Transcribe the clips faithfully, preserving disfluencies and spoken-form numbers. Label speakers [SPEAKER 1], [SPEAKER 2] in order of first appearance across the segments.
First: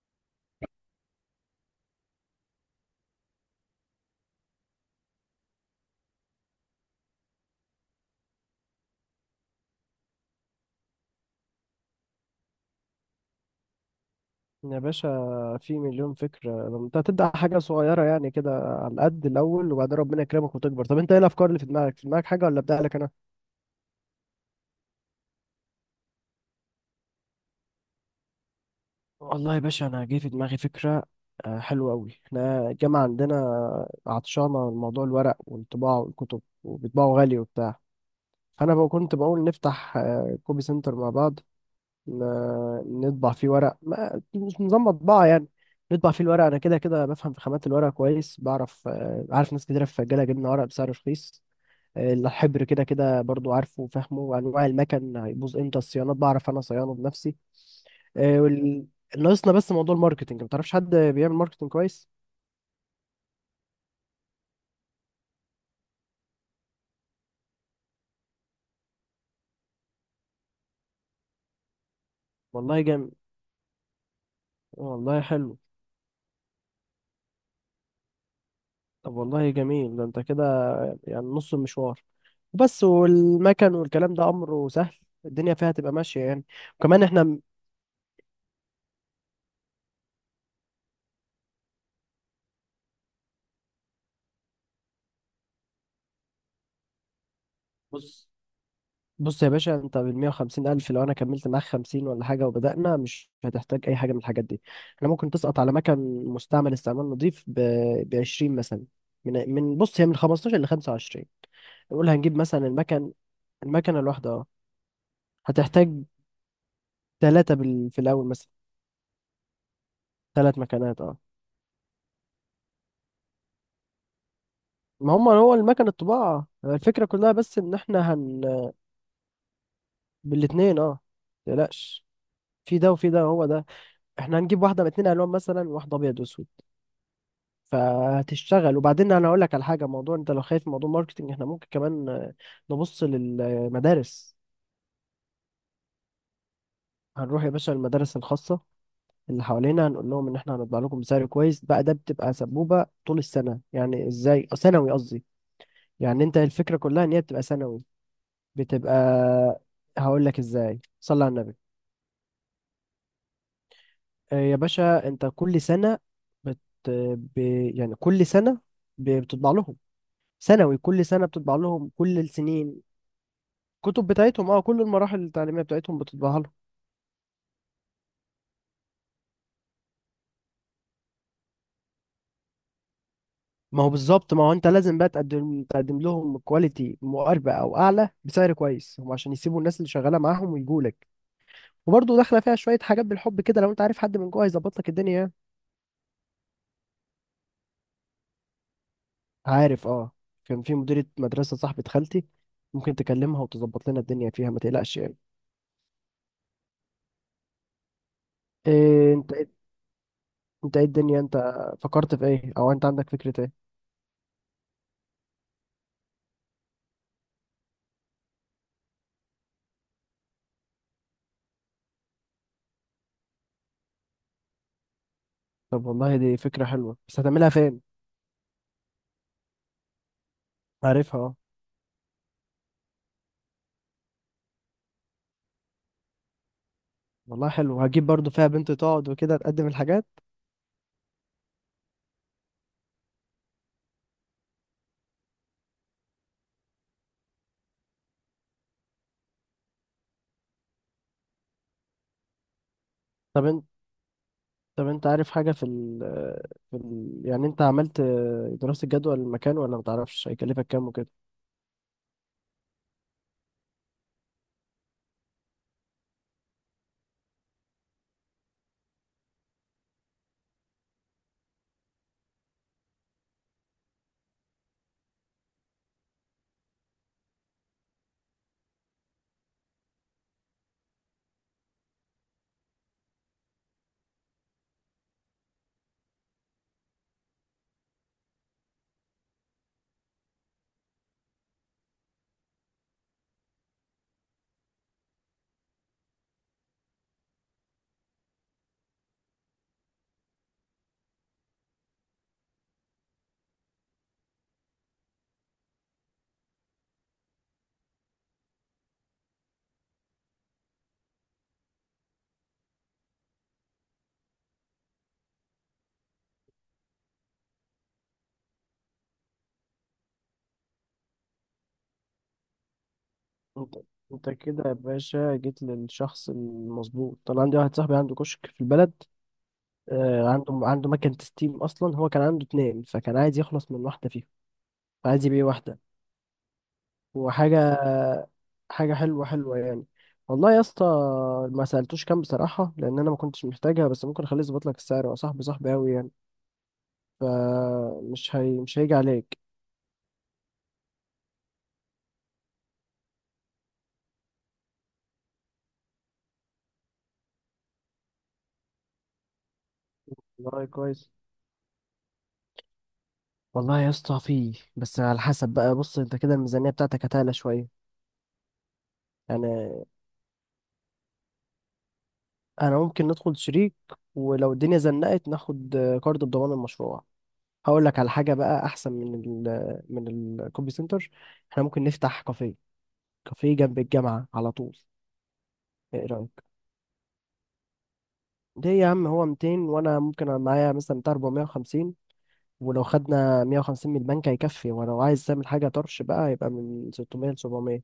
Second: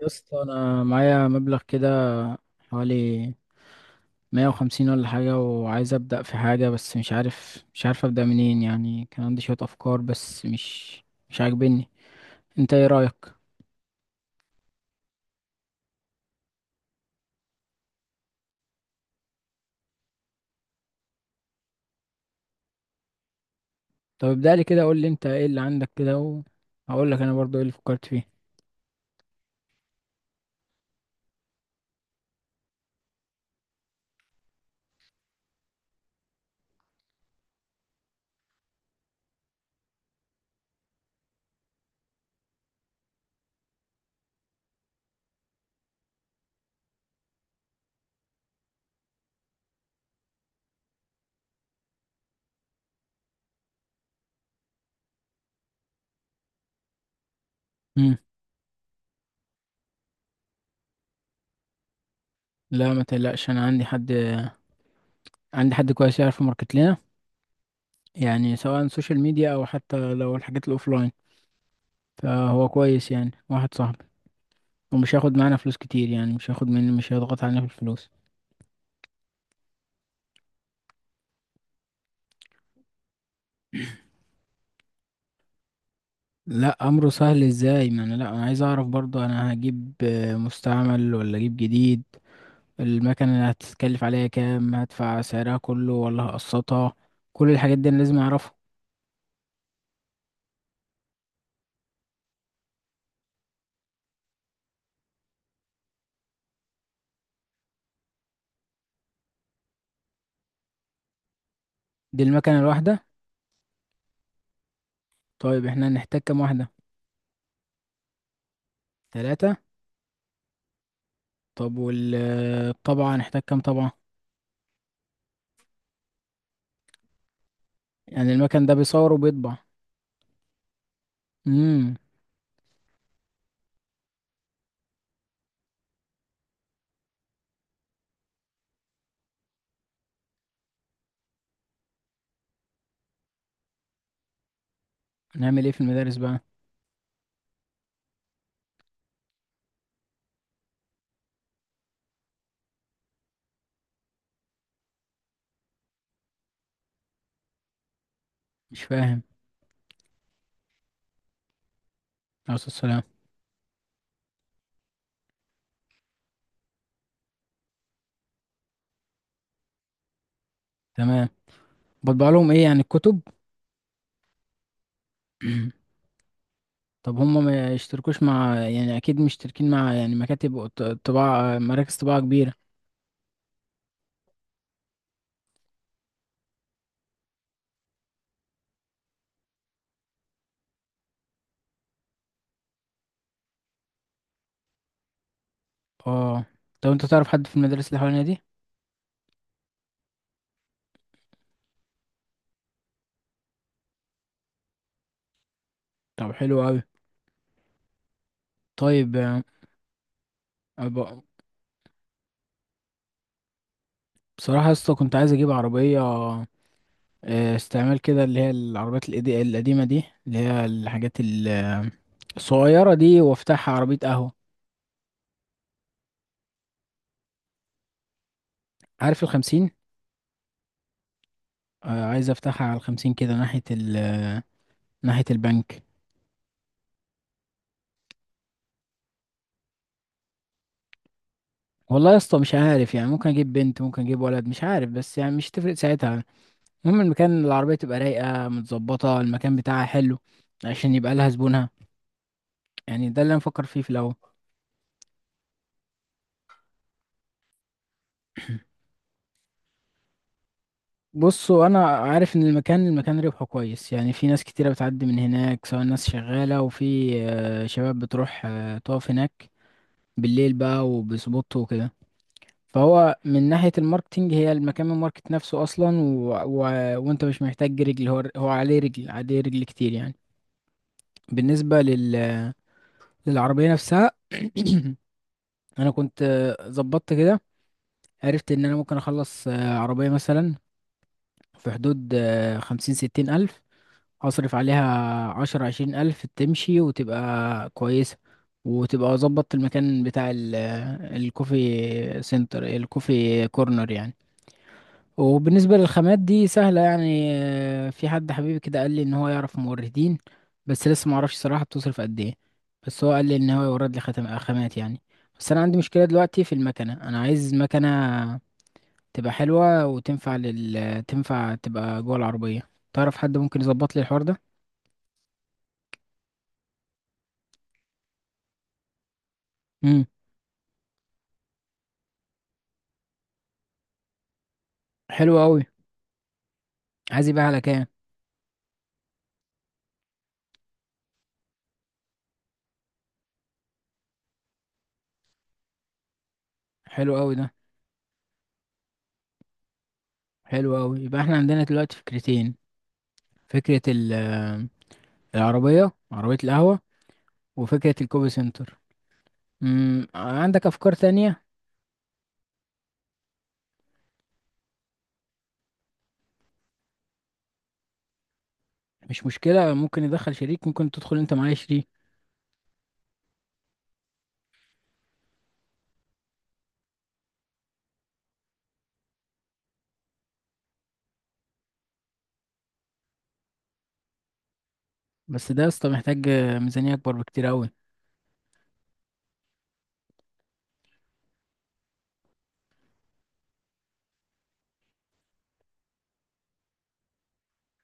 [SPEAKER 1] يا اسطى انا معايا مبلغ كده، حوالي مية وخمسين ولا حاجة، وعايز ابدأ في حاجة بس مش عارف مش عارف ابدأ منين. يعني كان عندي شوية افكار بس مش مش عاجبني. انت ايه رأيك؟
[SPEAKER 2] يا باشا، في مليون فكرة. لما انت هتبدأ حاجة صغيرة يعني كده على قد الأول، وبعدين ربنا يكرمك وتكبر. طب انت ايه الأفكار اللي في دماغك؟ في دماغك حاجة ولا أبدأ لك أنا؟
[SPEAKER 1] طب ابدأ لي كده، قول لي انت ايه اللي عندك كده، وهقول لك انا برضو ايه اللي فكرت فيه.
[SPEAKER 2] والله يا باشا أنا جه في دماغي فكرة آه، حلوة أوي. احنا الجامعة عندنا عطشانة من موضوع الورق والطباعة والكتب، وبيطبعوا غالي وبتاع. فأنا بقى كنت بقول نفتح آه، كوبي سنتر مع بعض، ن- نطبع فيه ورق، ما مش نظام مطبعة يعني. نطبع فيه الورق، أنا كده كده بفهم في خامات الورق كويس، بعرف آه، عارف ناس كتيرة في الجالة جبنا ورق بسعر رخيص. آه، الحبر كده كده برضو عارفه وفاهمه، وأنواع المكن هيبوظ إمتى، الصيانات بعرف أنا صيانه بنفسي.
[SPEAKER 1] امم.
[SPEAKER 2] آه، وال... ناقصنا بس موضوع الماركتينج. ما تعرفش حد بيعمل ماركتينج كويس؟
[SPEAKER 1] لا ما تقلقش، انا عندي حد، عندي حد كويس يعرف ماركت لنا. يعني سواء سوشيال ميديا او حتى لو الحاجات الاوفلاين، فهو
[SPEAKER 2] والله
[SPEAKER 1] كويس
[SPEAKER 2] جامد،
[SPEAKER 1] يعني، واحد صاحبي. ومش
[SPEAKER 2] والله
[SPEAKER 1] هياخد معانا
[SPEAKER 2] حلو.
[SPEAKER 1] فلوس كتير، يعني مش هياخد مني، مش هيضغط علينا في الفلوس.
[SPEAKER 2] طب والله جميل، ده أنت كده يعني نص المشوار. بس والمكن والكلام ده أمره سهل، الدنيا فيها تبقى ماشية يعني.
[SPEAKER 1] لا
[SPEAKER 2] وكمان
[SPEAKER 1] امره
[SPEAKER 2] احنا،
[SPEAKER 1] سهل ازاي؟ ما انا، لا، انا عايز اعرف برضو انا هجيب آه، مستعمل ولا اجيب جديد. المكنه اللي هتتكلف عليا كام؟ هدفع سعرها كله ولا هقسطها؟ كل الحاجات دي انا لازم
[SPEAKER 2] بص
[SPEAKER 1] اعرفها.
[SPEAKER 2] بص يا باشا، انت بال مئة وخمسين الف، لو انا كملت معاك خمسين ولا حاجه وبدانا، مش هتحتاج اي حاجه من الحاجات دي. احنا ممكن تسقط على مكن مستعمل استعمال نظيف ب عشرين مثلا. من من بص، هي من خمستاشر ل خمسة وعشرين. نقول
[SPEAKER 1] دي
[SPEAKER 2] هنجيب
[SPEAKER 1] المكنه
[SPEAKER 2] مثلا
[SPEAKER 1] الواحده؟
[SPEAKER 2] المكن، المكنه الواحده اه.
[SPEAKER 1] طيب احنا
[SPEAKER 2] هتحتاج
[SPEAKER 1] هنحتاج كام واحده؟
[SPEAKER 2] ثلاثه بال... في الاول مثلا
[SPEAKER 1] ثلاثة.
[SPEAKER 2] ثلاث مكنات اه.
[SPEAKER 1] طب والطبعة هنحتاج كام طبعة؟
[SPEAKER 2] ما هم، هو المكن الطباعه آه، الفكره كلها، بس ان احنا
[SPEAKER 1] يعني المكن
[SPEAKER 2] هن
[SPEAKER 1] ده بيصور وبيطبع؟
[SPEAKER 2] بالاثنين اه.
[SPEAKER 1] امم.
[SPEAKER 2] متقلقش، في ده وفي ده، هو ده. احنا هنجيب واحده باتنين الوان، مثلا واحده ابيض واسود، فهتشتغل. وبعدين انا اقول لك على حاجه. موضوع انت لو خايف من موضوع الماركتنج، احنا ممكن كمان آه، نبص للمدارس.
[SPEAKER 1] نعمل ايه في المدارس بقى؟
[SPEAKER 2] هنروح يا باشا المدارس الخاصه اللي حوالينا، هنقول لهم ان احنا هنطبع لكم بسعر كويس. بقى ده بتبقى سبوبه طول السنه يعني. ازاي؟ آه، سنوي قصدي يعني. انت الفكره كلها ان هي بتبقى سنوي،
[SPEAKER 1] مش
[SPEAKER 2] بتبقى.
[SPEAKER 1] فاهم.
[SPEAKER 2] هقول لك ازاي، صلي على النبي.
[SPEAKER 1] عليه الصلاة والسلام.
[SPEAKER 2] آه، يا باشا انت كل سنه، بت... ب... يعني كل سنه ب- بتطبع لهم، سنوي، كل سنه
[SPEAKER 1] تمام.
[SPEAKER 2] بتطبع لهم، كل
[SPEAKER 1] بطبع لهم ايه يعني،
[SPEAKER 2] السنين.
[SPEAKER 1] الكتب؟
[SPEAKER 2] كتب بتاعتهم اه، كل المراحل التعليميه بتاعتهم بتطبعها لهم.
[SPEAKER 1] طب هم ما يشتركوش مع، يعني اكيد مشتركين مع يعني مكاتب وط- طباعة، مراكز طباعة كبيرة.
[SPEAKER 2] ما هو بالظبط. ما هو انت لازم بقى تقدم تقدم لهم كواليتي مقاربه او اعلى بسعر كويس هم، عشان يسيبوا الناس اللي شغاله معاهم ويجوا لك. وبرضه داخله فيها شويه حاجات بالحب كده، لو انت عارف حد من جوه هيظبط لك الدنيا يعني.
[SPEAKER 1] اه. طب انت تعرف حد في المدارس اللي حوالينا دي؟
[SPEAKER 2] عارف اه، كان في مديره مدرسه صاحبه خالتي، ممكن تكلمها وتظبط لنا الدنيا فيها، ما تقلقش يعني.
[SPEAKER 1] طب حلو قوي.
[SPEAKER 2] إيه
[SPEAKER 1] طيب
[SPEAKER 2] انت،
[SPEAKER 1] آه،
[SPEAKER 2] إيه، انت ايه الدنيا؟
[SPEAKER 1] أب-
[SPEAKER 2] انت فكرت في ايه؟ او انت عندك فكره ايه؟
[SPEAKER 1] بصراحة يا اسطى، كنت عايز اجيب عربية آه، استعمال كده، اللي هي العربيات القدي- القديمة دي، اللي هي الحاجات ال- الصغيرة دي، وافتحها عربية قهوة.
[SPEAKER 2] طب والله دي فكره حلوه، بس هتعملها فين؟
[SPEAKER 1] عارف الخمسين؟
[SPEAKER 2] عارفها آه.
[SPEAKER 1] آه، عايز افتحها على الخمسين كده، ناحية ال ناحية البنك.
[SPEAKER 2] والله حلو، هجيب برضو فيها بنت تقعد وكده تقدم الحاجات.
[SPEAKER 1] والله يا اسطى مش عارف، يعني ممكن اجيب بنت، ممكن اجيب ولد، مش عارف، بس يعني مش تفرق ساعتها. المهم المكان، العربية تبقى رايقة متظبطة، المكان بتاعها حلو، عشان يبقى لها زبونها. يعني ده اللي أنا
[SPEAKER 2] طب انت
[SPEAKER 1] مفكر فيه في الأول.
[SPEAKER 2] طب انت عارف حاجة في ال، في ال يعني، انت عملت دراسة جدوى للمكان ولا متعرفش هيكلفك كام وكده؟
[SPEAKER 1] بصوا، أنا عارف إن المكان المكان ربحه كويس. يعني في ناس كتيرة بتعدي من هناك، سواء ناس شغالة، وفي آه، شباب بتروح آه، تقف هناك بالليل بقى وبسبوت وكده. فهو من ناحية الماركتينج هي المكان، من الماركت نفسه أصلا، و... و... وأنت مش محتاج رجل، هو هو عليه رجل، عليه رجل كتير يعني. بالنسبة لل... للعربية نفسها. أنا كنت آه، ظبطت كده، عرفت ان انا ممكن اخلص آه، عربية مثلا في حدود آه، خمسين ستين الف، اصرف عليها عشر عشرين الف، تمشي وتبقى كويسة، وتبقى ظبطت المكان بتاع ال- آه، الكوفي سنتر، الكوفي كورنر يعني. وبالنسبة للخامات دي سهلة يعني. آه، في حد حبيبي كده قال لي ان هو يعرف موردين، بس لسه معرفش صراحة بتصرف قد ايه. بس هو قال لي ان هو يورد لي خاتم آه، خامات يعني. بس انا عندي مشكلة دلوقتي في المكنة، انا عايز مكنة تبقى حلوة وتنفع لل تنفع تبقى جوه العربية. تعرف حد ممكن
[SPEAKER 2] انت
[SPEAKER 1] يظبط لي الحوار
[SPEAKER 2] انت
[SPEAKER 1] ده؟
[SPEAKER 2] كده يا باشا جيت للشخص المظبوط. طبعا عندي واحد صاحبي عنده كشك في البلد،
[SPEAKER 1] امم.
[SPEAKER 2] آه، عنده عنده مكنة ستيم. اصلا هو كان عنده اتنين، فكان عايز يخلص من واحدة فيهم، عايز
[SPEAKER 1] حلو
[SPEAKER 2] يبيع
[SPEAKER 1] قوي.
[SPEAKER 2] واحدة.
[SPEAKER 1] عايز يبقى
[SPEAKER 2] وحاجة
[SPEAKER 1] على كام؟
[SPEAKER 2] حاجة حلوة حلوة يعني. والله يا اسطى ما سألتوش كام بصراحة، لأن أنا ما كنتش محتاجها، بس ممكن أخليه يظبط لك السعر، هو صاحبي صاحبي أوي يعني،
[SPEAKER 1] حلو قوي ده.
[SPEAKER 2] فمش هي... مش هيجي عليك.
[SPEAKER 1] حلو قوي. يبقى احنا عندنا دلوقتي فكرتين: فكرة ال العربية، عربية القهوة، وفكرة الكوبي سنتر. امم.
[SPEAKER 2] والله
[SPEAKER 1] عندك أفكار
[SPEAKER 2] كويس.
[SPEAKER 1] تانية؟
[SPEAKER 2] والله يا اسطى فيه، بس على حسب بقى. بص أنت كده الميزانية بتاعتك هتعلى شوية
[SPEAKER 1] مش مشكلة،
[SPEAKER 2] يعني.
[SPEAKER 1] ممكن يدخل شريك، ممكن تدخل أنت معايا شريك.
[SPEAKER 2] أنا ممكن ندخل شريك، ولو الدنيا زنقت ناخد كارد بضمان المشروع. هقول لك على حاجة بقى أحسن من ال، من الكوبي سنتر. احنا ممكن نفتح كافيه، كافيه جنب الجامعة على طول.
[SPEAKER 1] بس ده يا اسطى
[SPEAKER 2] ايه
[SPEAKER 1] محتاج
[SPEAKER 2] رأيك؟
[SPEAKER 1] آه، ميزانية أكبر بكتير أوي.
[SPEAKER 2] ليه يا عم، هو ميتين، وانا ممكن أنا معايا مثلا بتاع أربعمئة وخمسين، ولو خدنا مئة وخمسين من البنك هيكفي. ولو عايز تعمل حاجة طرش بقى، يبقى من ستمية ل سبعمية.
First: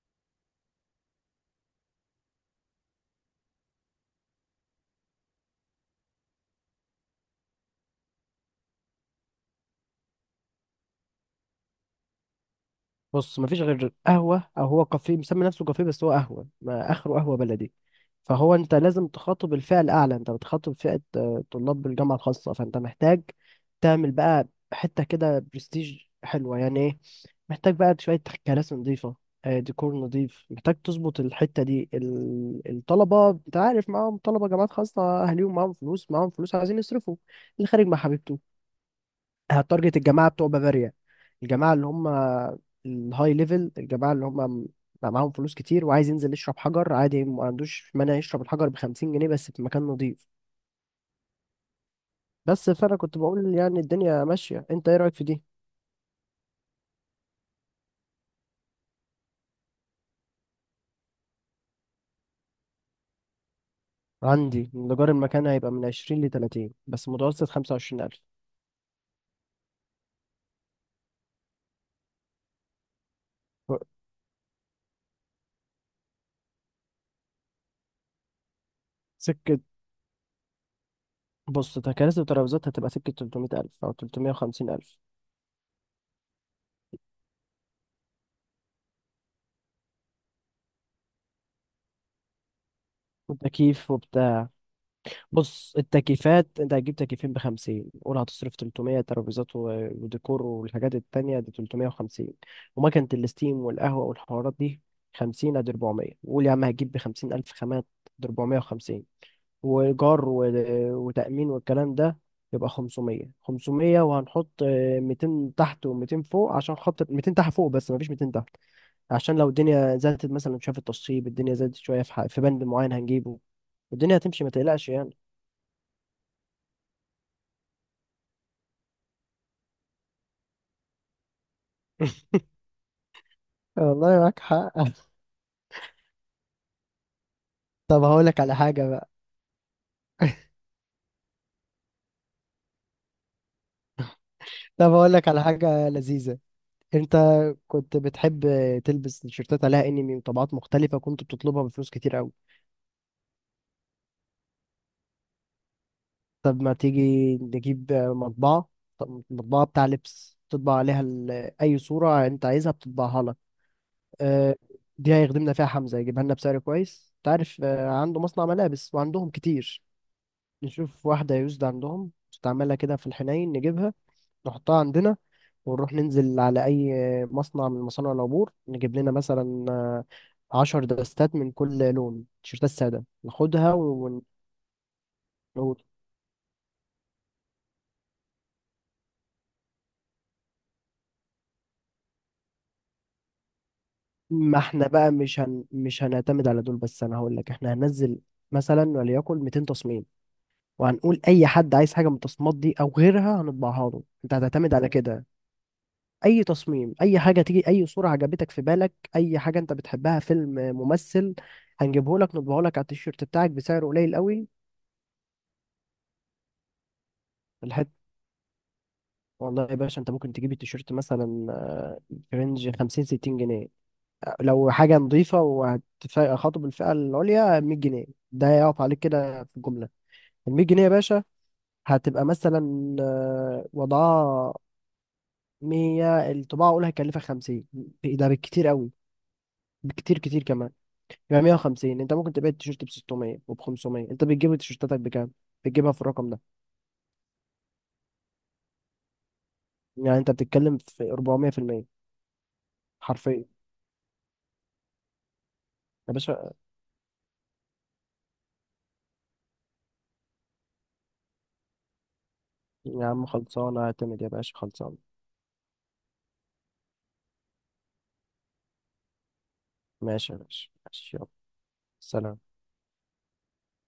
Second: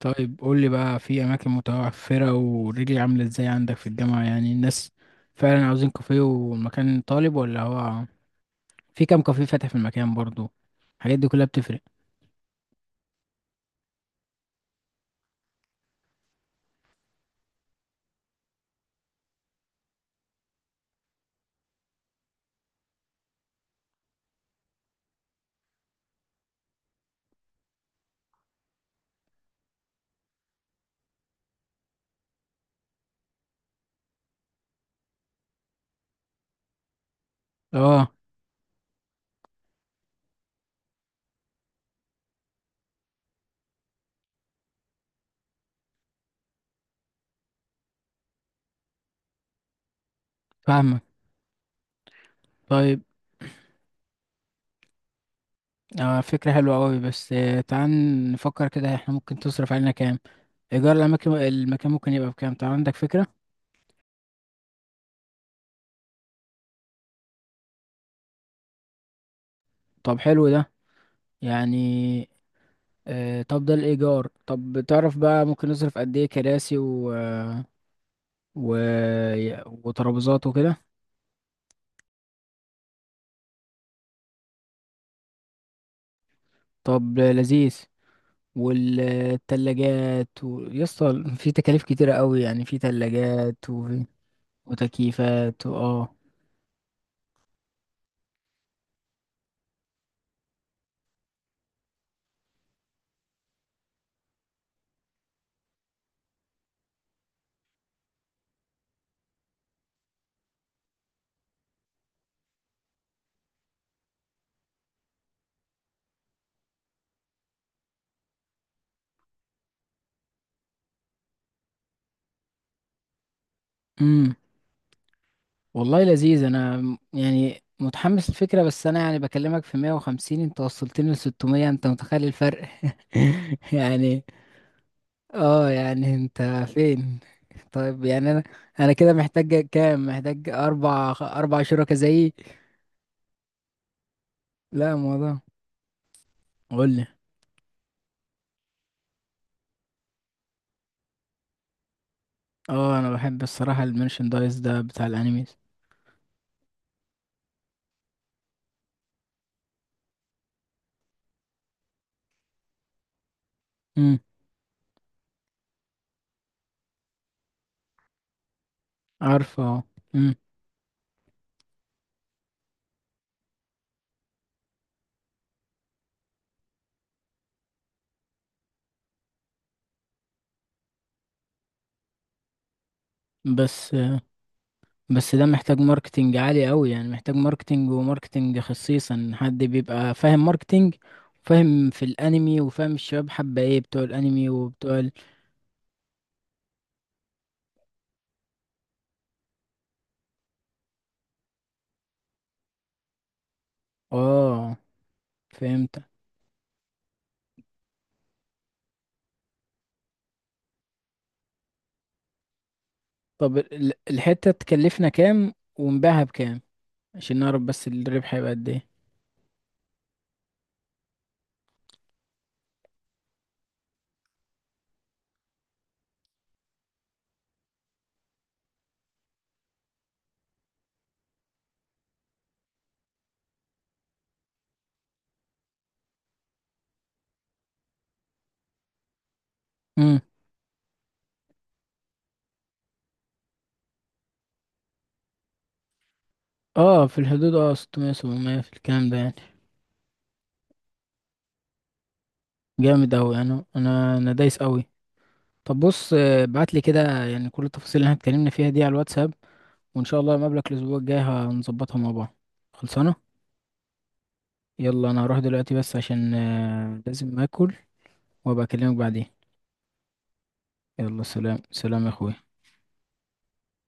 [SPEAKER 1] طيب قول لي بقى في اماكن متوفره، ورجلي عامله ازاي عندك في الجامعه، يعني الناس فعلا عاوزين كافيه والمكان طالب، ولا هو في كام كافيه فاتح في المكان برضو؟ الحاجات دي كلها بتفرق.
[SPEAKER 2] بص، مفيش غير قهوة، او هو كافيه مسمي نفسه كافيه بس هو قهوة، ما اخره قهوة بلدي. فهو انت لازم تخاطب الفئة الاعلى. انت بتخاطب فئة آه، طلاب بالجامعة الخاصة، فانت محتاج تعمل بقى حتة كده برستيج حلوة، يعني إيه؟ محتاج بقى شوية كراسي نظيفة، آه، ديكور نظيف، محتاج تظبط الحتة دي. ال- الطلبة انت عارف، معاهم، طلبة جامعات خاصة أهاليهم معاهم فلوس، معاهم فلوس عايزين يصرفوا، اللي خارج مع
[SPEAKER 1] اه،
[SPEAKER 2] حبيبته. هتارجت الجماعة بتوع بافاريا، الجماعة اللي هم الهاي ليفل، الجماعة اللي هم بقى معاهم فلوس كتير، وعايز ينزل يشرب حجر عادي، ما عندوش مانع يشرب الحجر بخمسين جنيه بس في مكان نظيف.
[SPEAKER 1] فاهمك.
[SPEAKER 2] بس فأنا
[SPEAKER 1] طيب
[SPEAKER 2] كنت بقول يعني الدنيا ماشية. انت ايه رأيك في دي؟
[SPEAKER 1] آه، فكره حلوه قوي. بس آه، تعال نفكر كده، احنا ممكن تصرف علينا كام؟ ايجار الاماكن، المكان ممكن يبقى بكام؟ طب عندك فكره.
[SPEAKER 2] عندي إن إيجار المكان هيبقى من عشرين لتلاتين، بس متوسط خمسة وعشرين ألف.
[SPEAKER 1] طب حلو ده. يعني آه، طب ده الايجار. طب تعرف بقى ممكن نصرف قد ايه كراسي و... و...
[SPEAKER 2] سكة.
[SPEAKER 1] وترابيزات وكده؟
[SPEAKER 2] بص تكاليف الترابيزات هتبقى سكة تلتمية ألف أو تلتمية وخمسين ألف.
[SPEAKER 1] طب لذيذ. والتلاجات و... يسطا في تكاليف كتيرة قوي يعني. في تلاجات و...
[SPEAKER 2] وتكييف وبتاع.
[SPEAKER 1] وتكييفات و...
[SPEAKER 2] بص
[SPEAKER 1] اه.
[SPEAKER 2] التكييفات أنت هتجيب تكييفين بخمسين، قول هتصرف تلتمية ترابيزات و- وديكور والحاجات التانية دي تلتمية وخمسين، ومكنة الستيم والقهوة والحوارات دي خمسين، أدي اربعمية. وقول يا عم هتجيب بخمسين ألف خامات، دي اربعمية وخمسين، وإيجار و- وتأمين والكلام ده، يبقى خمسمية. خمسمية وهنحط آه، ميتين تحت و200 فوق، عشان خاطر ميتين تحت فوق. بس مفيش مئتين تحت، عشان لو الدنيا زادت مثلا، شاف التصيب الدنيا زادت شوية في ح- في بند معين هنجيبه، والدنيا
[SPEAKER 1] امم.
[SPEAKER 2] هتمشي ما تقلقش يعني.
[SPEAKER 1] والله لذيذ، انا م- يعني متحمس الفكرة. بس انا يعني بكلمك في مية وخمسين، انت وصلتني ل ستمية! انت متخيل الفرق؟
[SPEAKER 2] والله
[SPEAKER 1] يعني.
[SPEAKER 2] معاك حق.
[SPEAKER 1] اه يعني انت فين؟
[SPEAKER 2] طب
[SPEAKER 1] طيب
[SPEAKER 2] هقول
[SPEAKER 1] يعني
[SPEAKER 2] لك
[SPEAKER 1] انا،
[SPEAKER 2] على حاجة
[SPEAKER 1] انا
[SPEAKER 2] بقى.
[SPEAKER 1] كده محتاج كام؟ محتاج اربع اربع شركاء زيي.
[SPEAKER 2] طب
[SPEAKER 1] لا،
[SPEAKER 2] هقول لك
[SPEAKER 1] الموضوع.
[SPEAKER 2] على حاجة لذيذة.
[SPEAKER 1] قول لي.
[SPEAKER 2] انت كنت بتحب تلبس تيشيرتات عليها انمي وطبعات مختلفة، كنت بتطلبها بفلوس كتير قوي.
[SPEAKER 1] اه انا بحب الصراحة المرشندايز ده بتاع الانيميز.
[SPEAKER 2] طب ما تيجي نجيب مطبعة، طب مطبعة بتاع لبس تطبع عليها ال- اي صورة انت عايزها بتطبعها لك.
[SPEAKER 1] امم.
[SPEAKER 2] اه، دي هيخدمنا فيها حمزة، يجيبها لنا بسعر كويس، تعرف عنده مصنع ملابس وعندهم
[SPEAKER 1] عارفه. اه.
[SPEAKER 2] كتير.
[SPEAKER 1] امم.
[SPEAKER 2] نشوف واحدة يوزد عندهم نستعملها كده في الحنين، نجيبها نحطها عندنا، ونروح ننزل على أي مصنع من مصانع العبور، نجيب لنا مثلا آه، عشر دستات من كل لون تيشيرتات سادة ناخدها
[SPEAKER 1] بس آه،
[SPEAKER 2] ون...
[SPEAKER 1] بس ده محتاج
[SPEAKER 2] ون-
[SPEAKER 1] ماركتينج عالي قوي. يعني محتاج ماركتينج، وماركتينج خصيصا حد بيبقى فاهم ماركتينج، وفاهم في الانمي، وفاهم الشباب حابة ايه، بتوع الانمي
[SPEAKER 2] ما احنا
[SPEAKER 1] وبتوع ال...
[SPEAKER 2] بقى مش هن... مش هنعتمد على دول بس. أنا هقول لك، احنا هننزل مثلا وليكن ميتين تصميم، وهنقول أي حد عايز حاجة من التصميمات دي أو غيرها هنطبعها له، أنت هتعتمد
[SPEAKER 1] اه،
[SPEAKER 2] على كده.
[SPEAKER 1] فهمت.
[SPEAKER 2] اي تصميم، اي حاجه تيجي، اي صوره عجبتك في بالك، اي حاجه انت بتحبها، فيلم، ممثل، هنجيبه لك نطبعه لك على التيشيرت بتاعك
[SPEAKER 1] طب
[SPEAKER 2] بسعر
[SPEAKER 1] ال-
[SPEAKER 2] قليل قوي.
[SPEAKER 1] الحتة تكلفنا كام ونبيعها بكام؟ عشان نعرف بس
[SPEAKER 2] الحت
[SPEAKER 1] الربح هيبقى قد ايه.
[SPEAKER 2] والله يا باشا انت ممكن تجيب التيشيرت مثلا آه، في رينج خمسين ستين جنيه. لو حاجه نظيفه وهتخاطب الفئه العليا مية جنيه. ده يقف عليك كده في الجمله. ال مية جنيه يا باشا هتبقى مثلا آه، وضعها مية الطباعه اقول هيكلفك خمسين، ده بالكتير قوي، بكتير
[SPEAKER 1] امم.
[SPEAKER 2] كتير كمان. يبقى مية وخمسين. انت ممكن تبيع التيشيرت ب ستمية وب خمسمية. انت بتجيب تيشيرتاتك بكام؟ بتجيبها في الرقم ده.
[SPEAKER 1] اه، في الحدود اه، ستمية، سبعمية في الكلام ده يعني.
[SPEAKER 2] يعني انت بتتكلم في أربعمئة في المئة،
[SPEAKER 1] جامد اوي!
[SPEAKER 2] حرفيا
[SPEAKER 1] انا انا انا دايس اوي. طب بص
[SPEAKER 2] يا
[SPEAKER 1] آه،
[SPEAKER 2] باشا.
[SPEAKER 1] ابعت لي كده يعني كل التفاصيل اللي احنا اتكلمنا فيها دي على الواتساب. وان شاء الله مقابلك الاسبوع الجاي هنظبطها مع بعض.
[SPEAKER 2] يا
[SPEAKER 1] خلصانه.
[SPEAKER 2] عم خلصانه، اعتمد يا باشا، خلصانه.
[SPEAKER 1] يلا انا هروح دلوقتي بس، عشان آه، لازم اكل، وابقى اكلمك بعدين.
[SPEAKER 2] ماشي يا باشا ماشي،
[SPEAKER 1] يلا،
[SPEAKER 2] يلا
[SPEAKER 1] سلام سلام يا اخوي.
[SPEAKER 2] سلام.